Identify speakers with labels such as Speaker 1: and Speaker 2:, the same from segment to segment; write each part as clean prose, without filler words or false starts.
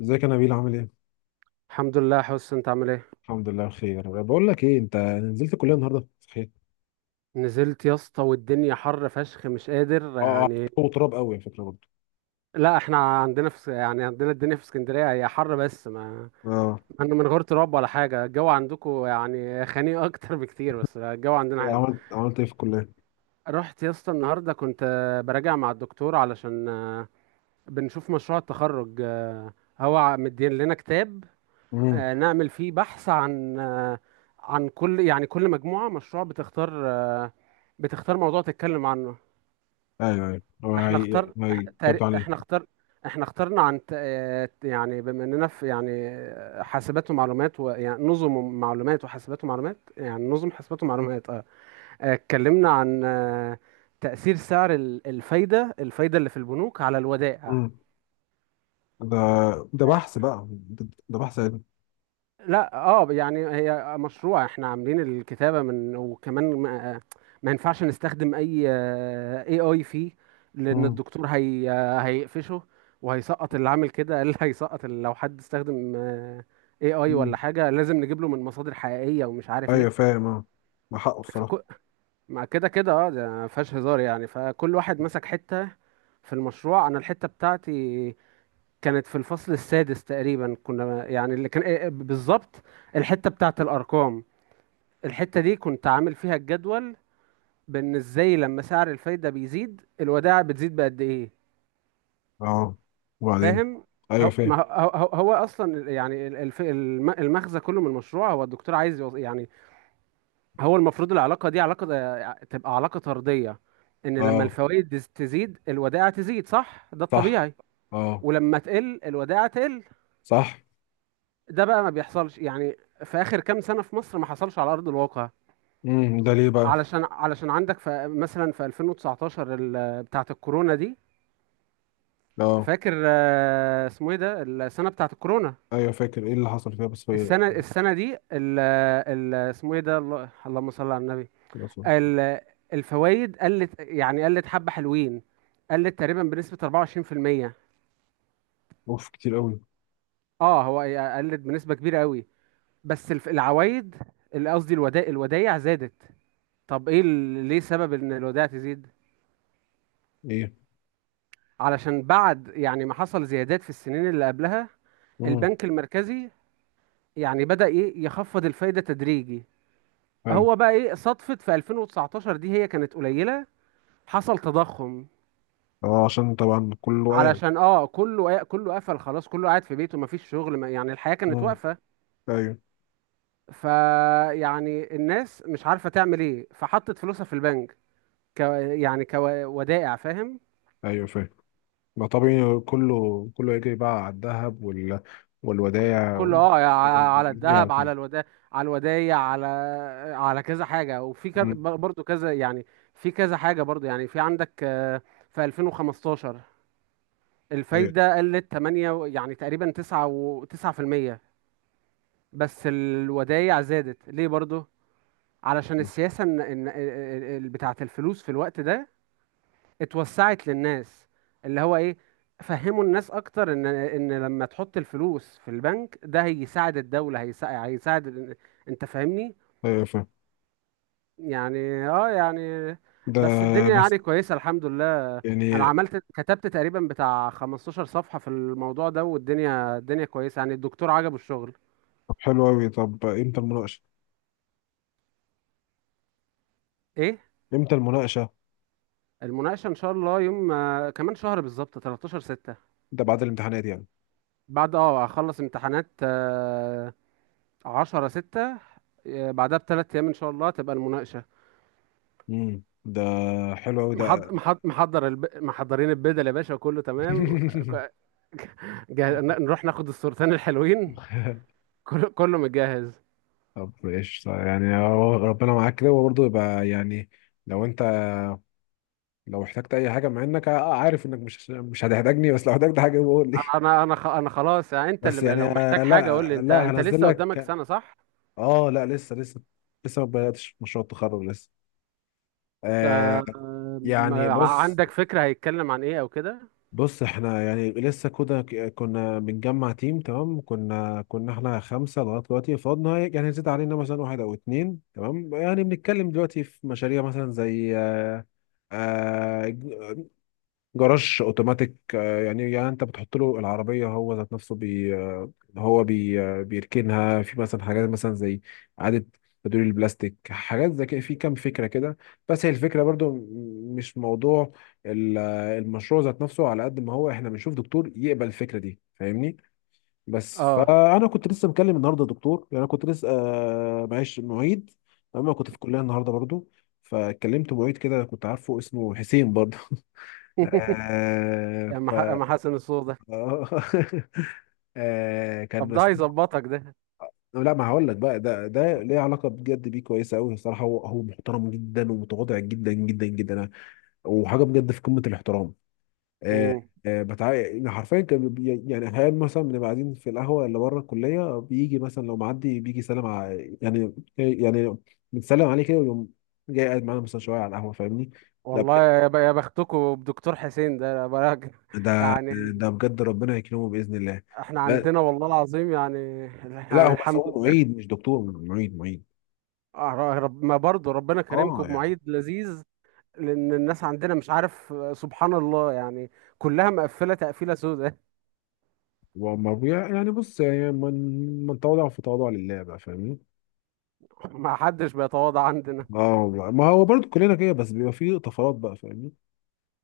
Speaker 1: ازيك يا نبيل عامل ايه؟
Speaker 2: الحمد لله يا حس، انت عامل ايه؟
Speaker 1: الحمد لله بخير. بقول لك ايه، انت نزلت الكليه النهارده صحيح؟
Speaker 2: نزلت يا اسطى، والدنيا حر فشخ، مش قادر
Speaker 1: اه.
Speaker 2: يعني.
Speaker 1: هو تراب قوي على فكره برضه.
Speaker 2: لا احنا عندنا الدنيا في اسكندريه، هي حر بس ما
Speaker 1: اه.
Speaker 2: انا من غير تراب ولا حاجه. الجو عندكم يعني خنيق اكتر بكتير، بس الجو عندنا
Speaker 1: إيه
Speaker 2: حلو.
Speaker 1: عملت ايه في الكليه؟
Speaker 2: رحت يا اسطى النهارده، كنت براجع مع الدكتور علشان بنشوف مشروع التخرج. هو مدين لنا كتاب
Speaker 1: امم
Speaker 2: نعمل فيه بحث عن عن كل مجموعه مشروع بتختار، بتختار موضوع تتكلم عنه.
Speaker 1: ايوه. هو
Speaker 2: احنا اختار
Speaker 1: ما
Speaker 2: إح-
Speaker 1: جبت
Speaker 2: تاري-
Speaker 1: عليه.
Speaker 2: احنا اختار احنا اخترنا عن يعني بما اننا في يعني حاسبات ومعلومات، ويعني نظم معلومات وحاسبات ومعلومات، يعني نظم حاسبات ومعلومات. اتكلمنا عن تأثير سعر الفايدة اللي في البنوك على الودائع.
Speaker 1: امم ده، ده بحث علمي.
Speaker 2: لا اه يعني هي مشروع احنا عاملين الكتابة من، وكمان ما ينفعش نستخدم اي فيه، لان
Speaker 1: امم
Speaker 2: الدكتور هي هيقفشه وهيسقط اللي عامل كده. قال هيسقط، لو حد استخدم اي ولا
Speaker 1: امم
Speaker 2: حاجة، لازم نجيب له من مصادر حقيقية ومش عارف ايه.
Speaker 1: ايوه فاهم. اه ما حقه الصراحه.
Speaker 2: فكو. مع كده كده اه، ده ما فيهاش هزار يعني. فكل واحد مسك حتة في المشروع. انا الحتة بتاعتي كانت في الفصل السادس تقريبا، كنا يعني اللي كان بالظبط الحتة بتاعت الارقام. الحتة دي كنت عامل فيها الجدول، بان ازاي لما سعر الفايدة بيزيد الودائع بتزيد بقد ايه.
Speaker 1: اه وبعدين.
Speaker 2: فاهم.
Speaker 1: ايوه
Speaker 2: هو، ما
Speaker 1: فاهم.
Speaker 2: هو، هو اصلا المغزى كله من المشروع، هو الدكتور عايز يعني هو المفروض العلاقة دي علاقة، تبقى علاقة طردية. ان لما
Speaker 1: اه
Speaker 2: الفوائد تزيد الودائع تزيد، صح؟ ده
Speaker 1: صح.
Speaker 2: الطبيعي.
Speaker 1: اه
Speaker 2: ولما تقل الودائع تقل.
Speaker 1: صح.
Speaker 2: ده بقى ما بيحصلش يعني. في اخر كام سنة في مصر ما حصلش على ارض الواقع.
Speaker 1: ده ليه بقى؟
Speaker 2: علشان عندك في مثلا في 2019 بتاعة الكورونا دي.
Speaker 1: اه.
Speaker 2: فاكر اسمه ايه ده، السنة بتاعة الكورونا.
Speaker 1: ايوه فاكر. ايه اللي حصل فيها؟ بس هي...
Speaker 2: السنة دي ال ال اسمه ايه ده، اللهم صل على النبي. ال- الفوائد قلت حبة حلوين، قلت تقريبا بنسبة 24%.
Speaker 1: اوف كتير قوي.
Speaker 2: اه. هو قلت بنسبة كبيرة قوي. بس العوايد، اللي قصدي الودائع زادت. طب ايه ليه سبب ان الودائع تزيد؟ علشان بعد يعني ما حصل زيادات في السنين اللي قبلها،
Speaker 1: ايه؟
Speaker 2: البنك المركزي يعني بدأ ايه يخفض الفايدة تدريجي.
Speaker 1: حلو.
Speaker 2: هو بقى ايه، صدفة في 2019 دي هي كانت قليلة، حصل تضخم.
Speaker 1: اه عشان طبعا كله قال.
Speaker 2: علشان اه كله كله قفل خلاص، كله قاعد في بيته، مفيش شغل، ما يعني الحياة كانت
Speaker 1: مم.
Speaker 2: واقفة.
Speaker 1: ايوه
Speaker 2: فيعني الناس مش عارفة تعمل ايه، فحطت فلوسها في البنك، ك يعني كودائع. فاهم.
Speaker 1: ايوه فاهم. ما طبيعي، كله يجري بقى على الذهب والودائع
Speaker 2: كله اه، على الذهب،
Speaker 1: يعني.
Speaker 2: على الودايع، على كذا حاجه، وفي
Speaker 1: مم.
Speaker 2: برضو كذا يعني. في كذا حاجه برضو يعني. في عندك في 2015
Speaker 1: ايوه
Speaker 2: الفايده قلت 8 يعني تقريبا 9 و 9%. بس الودايع زادت ليه برضو؟ علشان السياسه، بتاعه الفلوس في الوقت ده اتوسعت للناس، اللي هو ايه، فهموا الناس اكتر ان لما تحط الفلوس في البنك ده هيساعد الدولة، هيساعد انت فاهمني.
Speaker 1: ايوه فاهم.
Speaker 2: يعني اه يعني،
Speaker 1: ده
Speaker 2: بس الدنيا
Speaker 1: بس
Speaker 2: يعني كويسة، الحمد لله. انا
Speaker 1: يعني.
Speaker 2: كتبت تقريبا بتاع 15 صفحة في الموضوع ده، والدنيا الدنيا كويسة، يعني الدكتور عجبه الشغل.
Speaker 1: طب حلو قوي، طب امتى المناقشه؟
Speaker 2: ايه،
Speaker 1: امتى المناقشه؟
Speaker 2: المناقشة ان شاء الله يوم كمان شهر بالظبط، 13 6.
Speaker 1: ده بعد الامتحانات يعني.
Speaker 2: بعد اه اخلص امتحانات، عشرة ستة، بعدها ب 3 أيام إن شاء الله تبقى المناقشة.
Speaker 1: ده حلو قوي ده.
Speaker 2: محضرين البدل يا باشا، كله تمام. ك- نروح ناخد الصورتين الحلوين. كله كله متجهز.
Speaker 1: طب ايش يعني، هو ربنا معاك كده وبرضه يبقى يعني، لو انت، لو احتجت اي حاجه، مع انك عارف انك مش هتحتاجني، بس لو احتجت حاجه بقول لي.
Speaker 2: أنا خلاص يعني، أنت
Speaker 1: بس
Speaker 2: اللي
Speaker 1: يعني
Speaker 2: لو محتاج حاجة قول لي.
Speaker 1: لا
Speaker 2: أنت
Speaker 1: لا
Speaker 2: أنت
Speaker 1: هنزل
Speaker 2: لسه قدامك
Speaker 1: لك.
Speaker 2: سنة، صح؟
Speaker 1: اه لا لسه لسه ما بداتش مشروع التخرج لسه.
Speaker 2: أنت،
Speaker 1: آه يعني بص.
Speaker 2: عندك فكرة هيتكلم عن إيه أو كده؟
Speaker 1: بص احنا يعني لسه كده، كنا بنجمع تيم. تمام، كنا احنا خمسه لغايه دلوقتي، فاضنا يعني زاد علينا مثلا واحد او اتنين. تمام يعني بنتكلم دلوقتي في مشاريع مثلا زي آه، جراج اوتوماتيك، يعني، يعني انت بتحط له العربيه، هو ذات نفسه بي آه، هو بي آه، بيركنها. في مثلا حاجات مثلا زي اعاده تدوير البلاستيك، حاجات زي كده، في كام فكره كده. بس هي الفكره برضو مش موضوع المشروع ذات نفسه، على قد ما هو احنا بنشوف دكتور يقبل الفكره دي، فاهمني. بس
Speaker 2: أه.
Speaker 1: فانا كنت لسه مكلم النهارده دكتور، يعني انا كنت لسه معيش معيد اما كنت في الكليه النهارده برضو. فكلمت معيد كده كنت عارفه، اسمه حسين برضه. آه ف...
Speaker 2: يا أم حسن الصوت ده.
Speaker 1: آه آه كان
Speaker 2: طب ده
Speaker 1: بس.
Speaker 2: هيظبطك ده.
Speaker 1: لا ما هقول لك بقى، ده ده ليه علاقه بجد، بيه كويسه قوي الصراحه. هو محترم جدا ومتواضع جدا جدا جدا، وحاجه بجد في قمه الاحترام. آه.
Speaker 2: مم.
Speaker 1: آه بتاع، يعني حرفيا كان يعني احيانا مثلا بنبقى قاعدين في القهوه اللي بره الكليه، بيجي مثلا لو معدي بيجي يسلم على، يعني بنسلم عليه كده، ويقوم جاي قاعد معانا مثلا شويه على القهوه، فاهمني. لا بجد،
Speaker 2: والله يا بختكوا بدكتور حسين ده بقى.
Speaker 1: ده
Speaker 2: يعني
Speaker 1: ده بجد ربنا يكرمه باذن الله.
Speaker 2: احنا عندنا والله العظيم يعني.
Speaker 1: لا
Speaker 2: يعني
Speaker 1: هو بس
Speaker 2: الحمد
Speaker 1: هو
Speaker 2: لله.
Speaker 1: معيد مش دكتور، معيد.
Speaker 2: رب ما برضه ربنا
Speaker 1: اه
Speaker 2: كريمكم
Speaker 1: يعني.
Speaker 2: بمعيد لذيذ. لان الناس عندنا مش عارف سبحان الله يعني، كلها مقفله تقفيله سوداء.
Speaker 1: هو يعني بص يعني، من تواضع في تواضع لله بقى، فاهمني.
Speaker 2: ما حدش بيتواضع عندنا.
Speaker 1: اه والله. ما هو برضو كلنا كده بس بيبقى فيه طفرات بقى، فاهمني.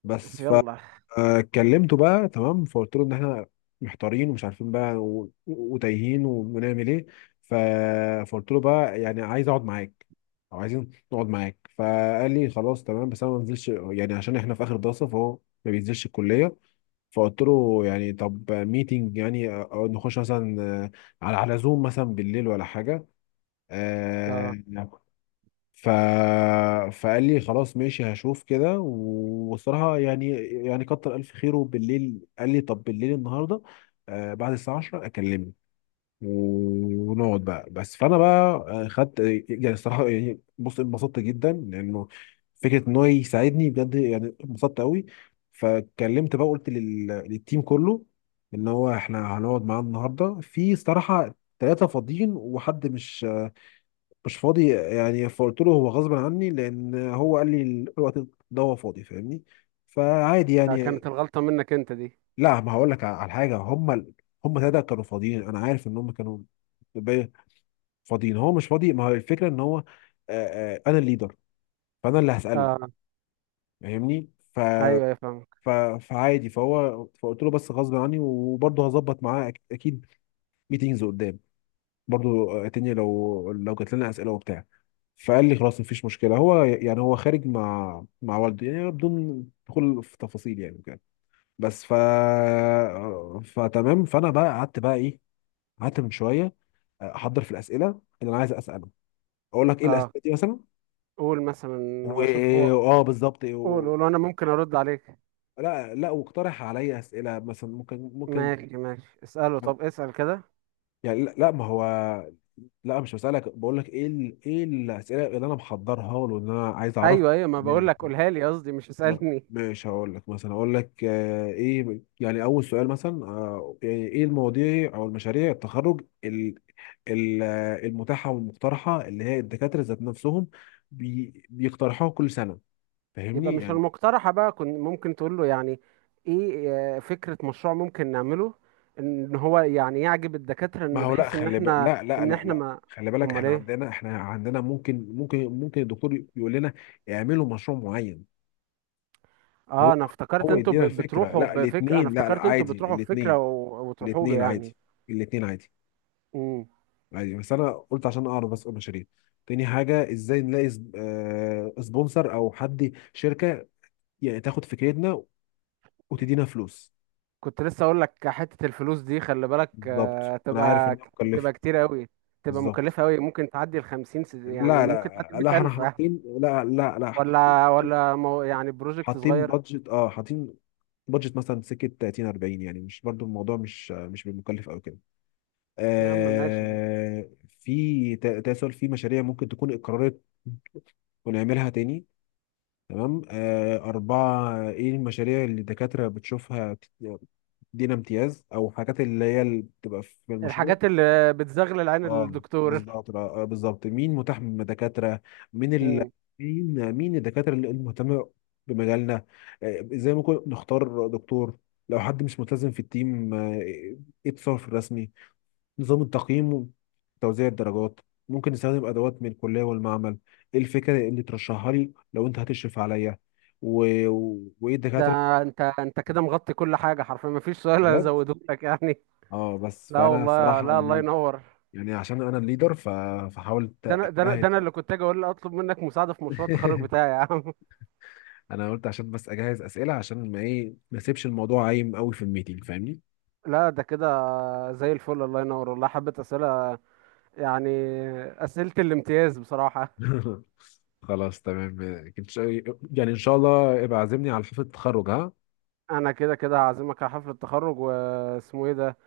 Speaker 1: بس
Speaker 2: يلا.
Speaker 1: فكلمته بقى تمام، فقلت له ان احنا محتارين ومش عارفين بقى، وتايهين ونعمل ايه. ف... فقلت له بقى يعني عايز اقعد معاك او عايزين نقعد معاك. فقال لي خلاص تمام بس انا ما بنزلش، يعني عشان احنا في اخر دراسه، فهو ما بينزلش الكليه. فقلت له يعني طب ميتنج، يعني أو نخش مثلا على زوم مثلا بالليل ولا حاجة.
Speaker 2: اه،
Speaker 1: آه، ف فقال لي خلاص ماشي هشوف كده. وصراحة يعني، يعني كتر ألف خيره، بالليل قال لي طب بالليل النهاردة بعد الساعة 10 أكلمك ونقعد بقى. بس فانا بقى خدت، يعني الصراحه يعني بص، انبسطت جدا لانه فكره ان هو يساعدني بجد، يعني انبسطت قوي. فكلمت بقى، قلت للتيم كله ان هو احنا هنقعد معاه النهارده. في صراحه ثلاثه فاضيين وحد مش فاضي، يعني فقلت له هو غصب عني، لان هو قال لي الوقت ده هو فاضي، فاهمني. فعادي يعني.
Speaker 2: كانت الغلطه منك انت دي.
Speaker 1: لا ما هقول لك على حاجه، هم ثلاثه كانوا فاضيين، انا عارف ان هم كانوا فاضيين، هو مش فاضي. ما هو الفكره ان هو انا الليدر، فانا اللي هساله،
Speaker 2: اه
Speaker 1: فاهمني. ف
Speaker 2: ايوه، يا فاهمك.
Speaker 1: ف فعادي. فهو فقلت له بس غصب عني، وبرضه هظبط معاه اكيد ميتينجز قدام برضه اتني، لو لو جات لنا اسئله وبتاع. فقال لي خلاص مفيش مشكله، هو يعني هو خارج مع والده، يعني بدون دخول في تفاصيل يعني، وكده. بس فتمام، فانا بقى قعدت بقى ايه، قعدت من شويه احضر في الاسئله اللي انا عايز اساله. اقول لك ايه
Speaker 2: اه،
Speaker 1: الاسئله دي مثلا؟
Speaker 2: قول مثلا،
Speaker 1: و...
Speaker 2: واشوف
Speaker 1: اه بالظبط
Speaker 2: قول قول، وانا ممكن ارد عليك.
Speaker 1: لا لا، واقترح عليا اسئله مثلا، ممكن.
Speaker 2: ماشي ماشي، اساله. طب اسال كده.
Speaker 1: يعني لا ما هو، لا مش بسالك، بقول لك ايه ايه الاسئله اللي انا محضرها له ان انا عايز اعرفها.
Speaker 2: ايوه ايوه، ما
Speaker 1: ليه؟
Speaker 2: بقول لك قولها لي، قصدي مش
Speaker 1: ما...
Speaker 2: اسالني.
Speaker 1: مش هقول لك مثلا، اقول لك آه ايه، يعني اول سؤال مثلا آه، يعني ايه المواضيع او المشاريع التخرج ال... ال... آه، المتاحه والمقترحه، اللي هي الدكاتره ذات نفسهم بيقترحوها كل سنه،
Speaker 2: يبقى
Speaker 1: فاهمني
Speaker 2: مش
Speaker 1: يعني.
Speaker 2: المقترحة بقى، كنت ممكن تقول له يعني ايه، فكرة مشروع ممكن نعمله، ان هو يعني يعجب الدكاترة،
Speaker 1: ما
Speaker 2: ان
Speaker 1: هو لا،
Speaker 2: بحيث ان
Speaker 1: خلي بالك،
Speaker 2: احنا،
Speaker 1: لا لا
Speaker 2: ان
Speaker 1: لا
Speaker 2: احنا
Speaker 1: لا
Speaker 2: ما.
Speaker 1: خلي بالك
Speaker 2: امال
Speaker 1: احنا
Speaker 2: ايه؟
Speaker 1: عندنا، احنا عندنا ممكن الدكتور يقول لنا اعملوا مشروع معين.
Speaker 2: اه،
Speaker 1: هو
Speaker 2: انا افتكرت
Speaker 1: هو
Speaker 2: انتوا
Speaker 1: يدينا الفكره،
Speaker 2: بتروحوا
Speaker 1: لا
Speaker 2: بفكرة، انا
Speaker 1: الاثنين، لا لا
Speaker 2: افتكرت انتوا
Speaker 1: عادي
Speaker 2: بتروحوا بفكرة
Speaker 1: الاثنين،
Speaker 2: وتروحوا له
Speaker 1: الاثنين
Speaker 2: يعني.
Speaker 1: عادي، الاثنين عادي،
Speaker 2: امم.
Speaker 1: عادي. بس انا قلت عشان اعرف بس. اقول مشاريع تاني حاجه، ازاي نلاقي سبونسر او حد شركه يعني تاخد فكرتنا وتدينا فلوس.
Speaker 2: كنت لسه اقول لك، حتة الفلوس دي خلي بالك،
Speaker 1: بالظبط
Speaker 2: آه
Speaker 1: انا عارف
Speaker 2: تبقى
Speaker 1: انها مكلفه.
Speaker 2: تبقى كتير قوي، تبقى
Speaker 1: بالظبط.
Speaker 2: مكلفة قوي. ممكن تعدي ال 50 يعني
Speaker 1: لا
Speaker 2: ممكن تعدي
Speaker 1: لا لا
Speaker 2: 100,000
Speaker 1: احنا
Speaker 2: ألف. آه.
Speaker 1: حاطين، لا احنا حاطين،
Speaker 2: يعني بروجكت
Speaker 1: حاطين
Speaker 2: صغير.
Speaker 1: بادجت، اه حاطين بادجت مثلا سكه 30 40، يعني مش برضو الموضوع مش مش بالمكلف او كده.
Speaker 2: يا عم ماشي.
Speaker 1: آه في تسول في مشاريع ممكن تكون اتكررت ونعملها تاني. تمام. آه أربعة، إيه المشاريع اللي الدكاترة بتشوفها دينا امتياز، أو حاجات اللي هي اللي بتبقى في المشروع.
Speaker 2: الحاجات اللي بتزغلل عين
Speaker 1: اه
Speaker 2: الدكتور.
Speaker 1: بالظبط. بالظبط مين متاح من دكاترة، مين ال...
Speaker 2: مم.
Speaker 1: مين الدكاترة اللي مهتمة بمجالنا. ازاي ممكن نختار دكتور لو حد مش ملتزم في التيم. ايه التصرف الرسمي، نظام التقييم وتوزيع الدرجات. ممكن نستخدم ادوات من الكلية والمعمل. ايه الفكرة اللي ترشحها لي لو انت هتشرف عليا، وايه
Speaker 2: ده،
Speaker 1: الدكاترة.
Speaker 2: انت كده مغطي كل حاجه حرفيا، ما فيش سؤال
Speaker 1: بجد.
Speaker 2: ازوده لك يعني.
Speaker 1: اه بس
Speaker 2: لا
Speaker 1: فانا
Speaker 2: والله،
Speaker 1: الصراحة
Speaker 2: لا، الله
Speaker 1: يعني،
Speaker 2: ينور.
Speaker 1: يعني عشان انا الليدر فحاولت
Speaker 2: ده انا ده انا ده
Speaker 1: اجتهد
Speaker 2: انا اللي كنت اجي اقول اطلب منك مساعده في مشروع التخرج
Speaker 1: في.
Speaker 2: بتاعي يا عم.
Speaker 1: انا قلت عشان بس اجهز اسئله، عشان ما ما اسيبش الموضوع عايم قوي في الميتنج، فاهمني.
Speaker 2: لا ده كده زي الفل، الله ينور والله، حبه اسئله يعني، اسئله الامتياز بصراحه.
Speaker 1: خلاص تمام. إن شاء- يعني ان شاء الله ابقى عازمني على حفله التخرج، ها؟
Speaker 2: انا كده كده هعزمك على حفله التخرج واسمه ايه ده.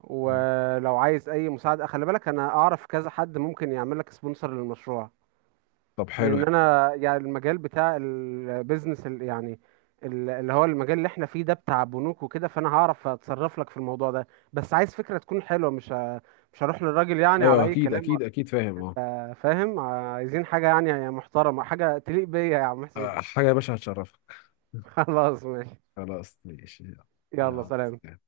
Speaker 2: ولو عايز اي مساعده خلي بالك، انا اعرف كذا حد ممكن يعمل لك سبونسر للمشروع.
Speaker 1: طب حلو
Speaker 2: لان
Speaker 1: يعني.
Speaker 2: انا يعني المجال بتاع البيزنس، اللي هو المجال اللي احنا فيه ده بتاع بنوك وكده، فانا هعرف اتصرف لك في الموضوع ده. بس عايز فكرة تكون حلوة، مش هروح للراجل يعني على
Speaker 1: ايوه
Speaker 2: اي
Speaker 1: اكيد
Speaker 2: كلام.
Speaker 1: اكيد اكيد فاهم. اه.
Speaker 2: فاهم. عايزين حاجة يعني محترمة، حاجة تليق بيا يا عم
Speaker 1: آه،
Speaker 2: حسين.
Speaker 1: حاجه يا باشا هتشرفك.
Speaker 2: خلاص ماشي.
Speaker 1: خلاص ماشي
Speaker 2: يلا
Speaker 1: يلا.
Speaker 2: سلام.
Speaker 1: يلا.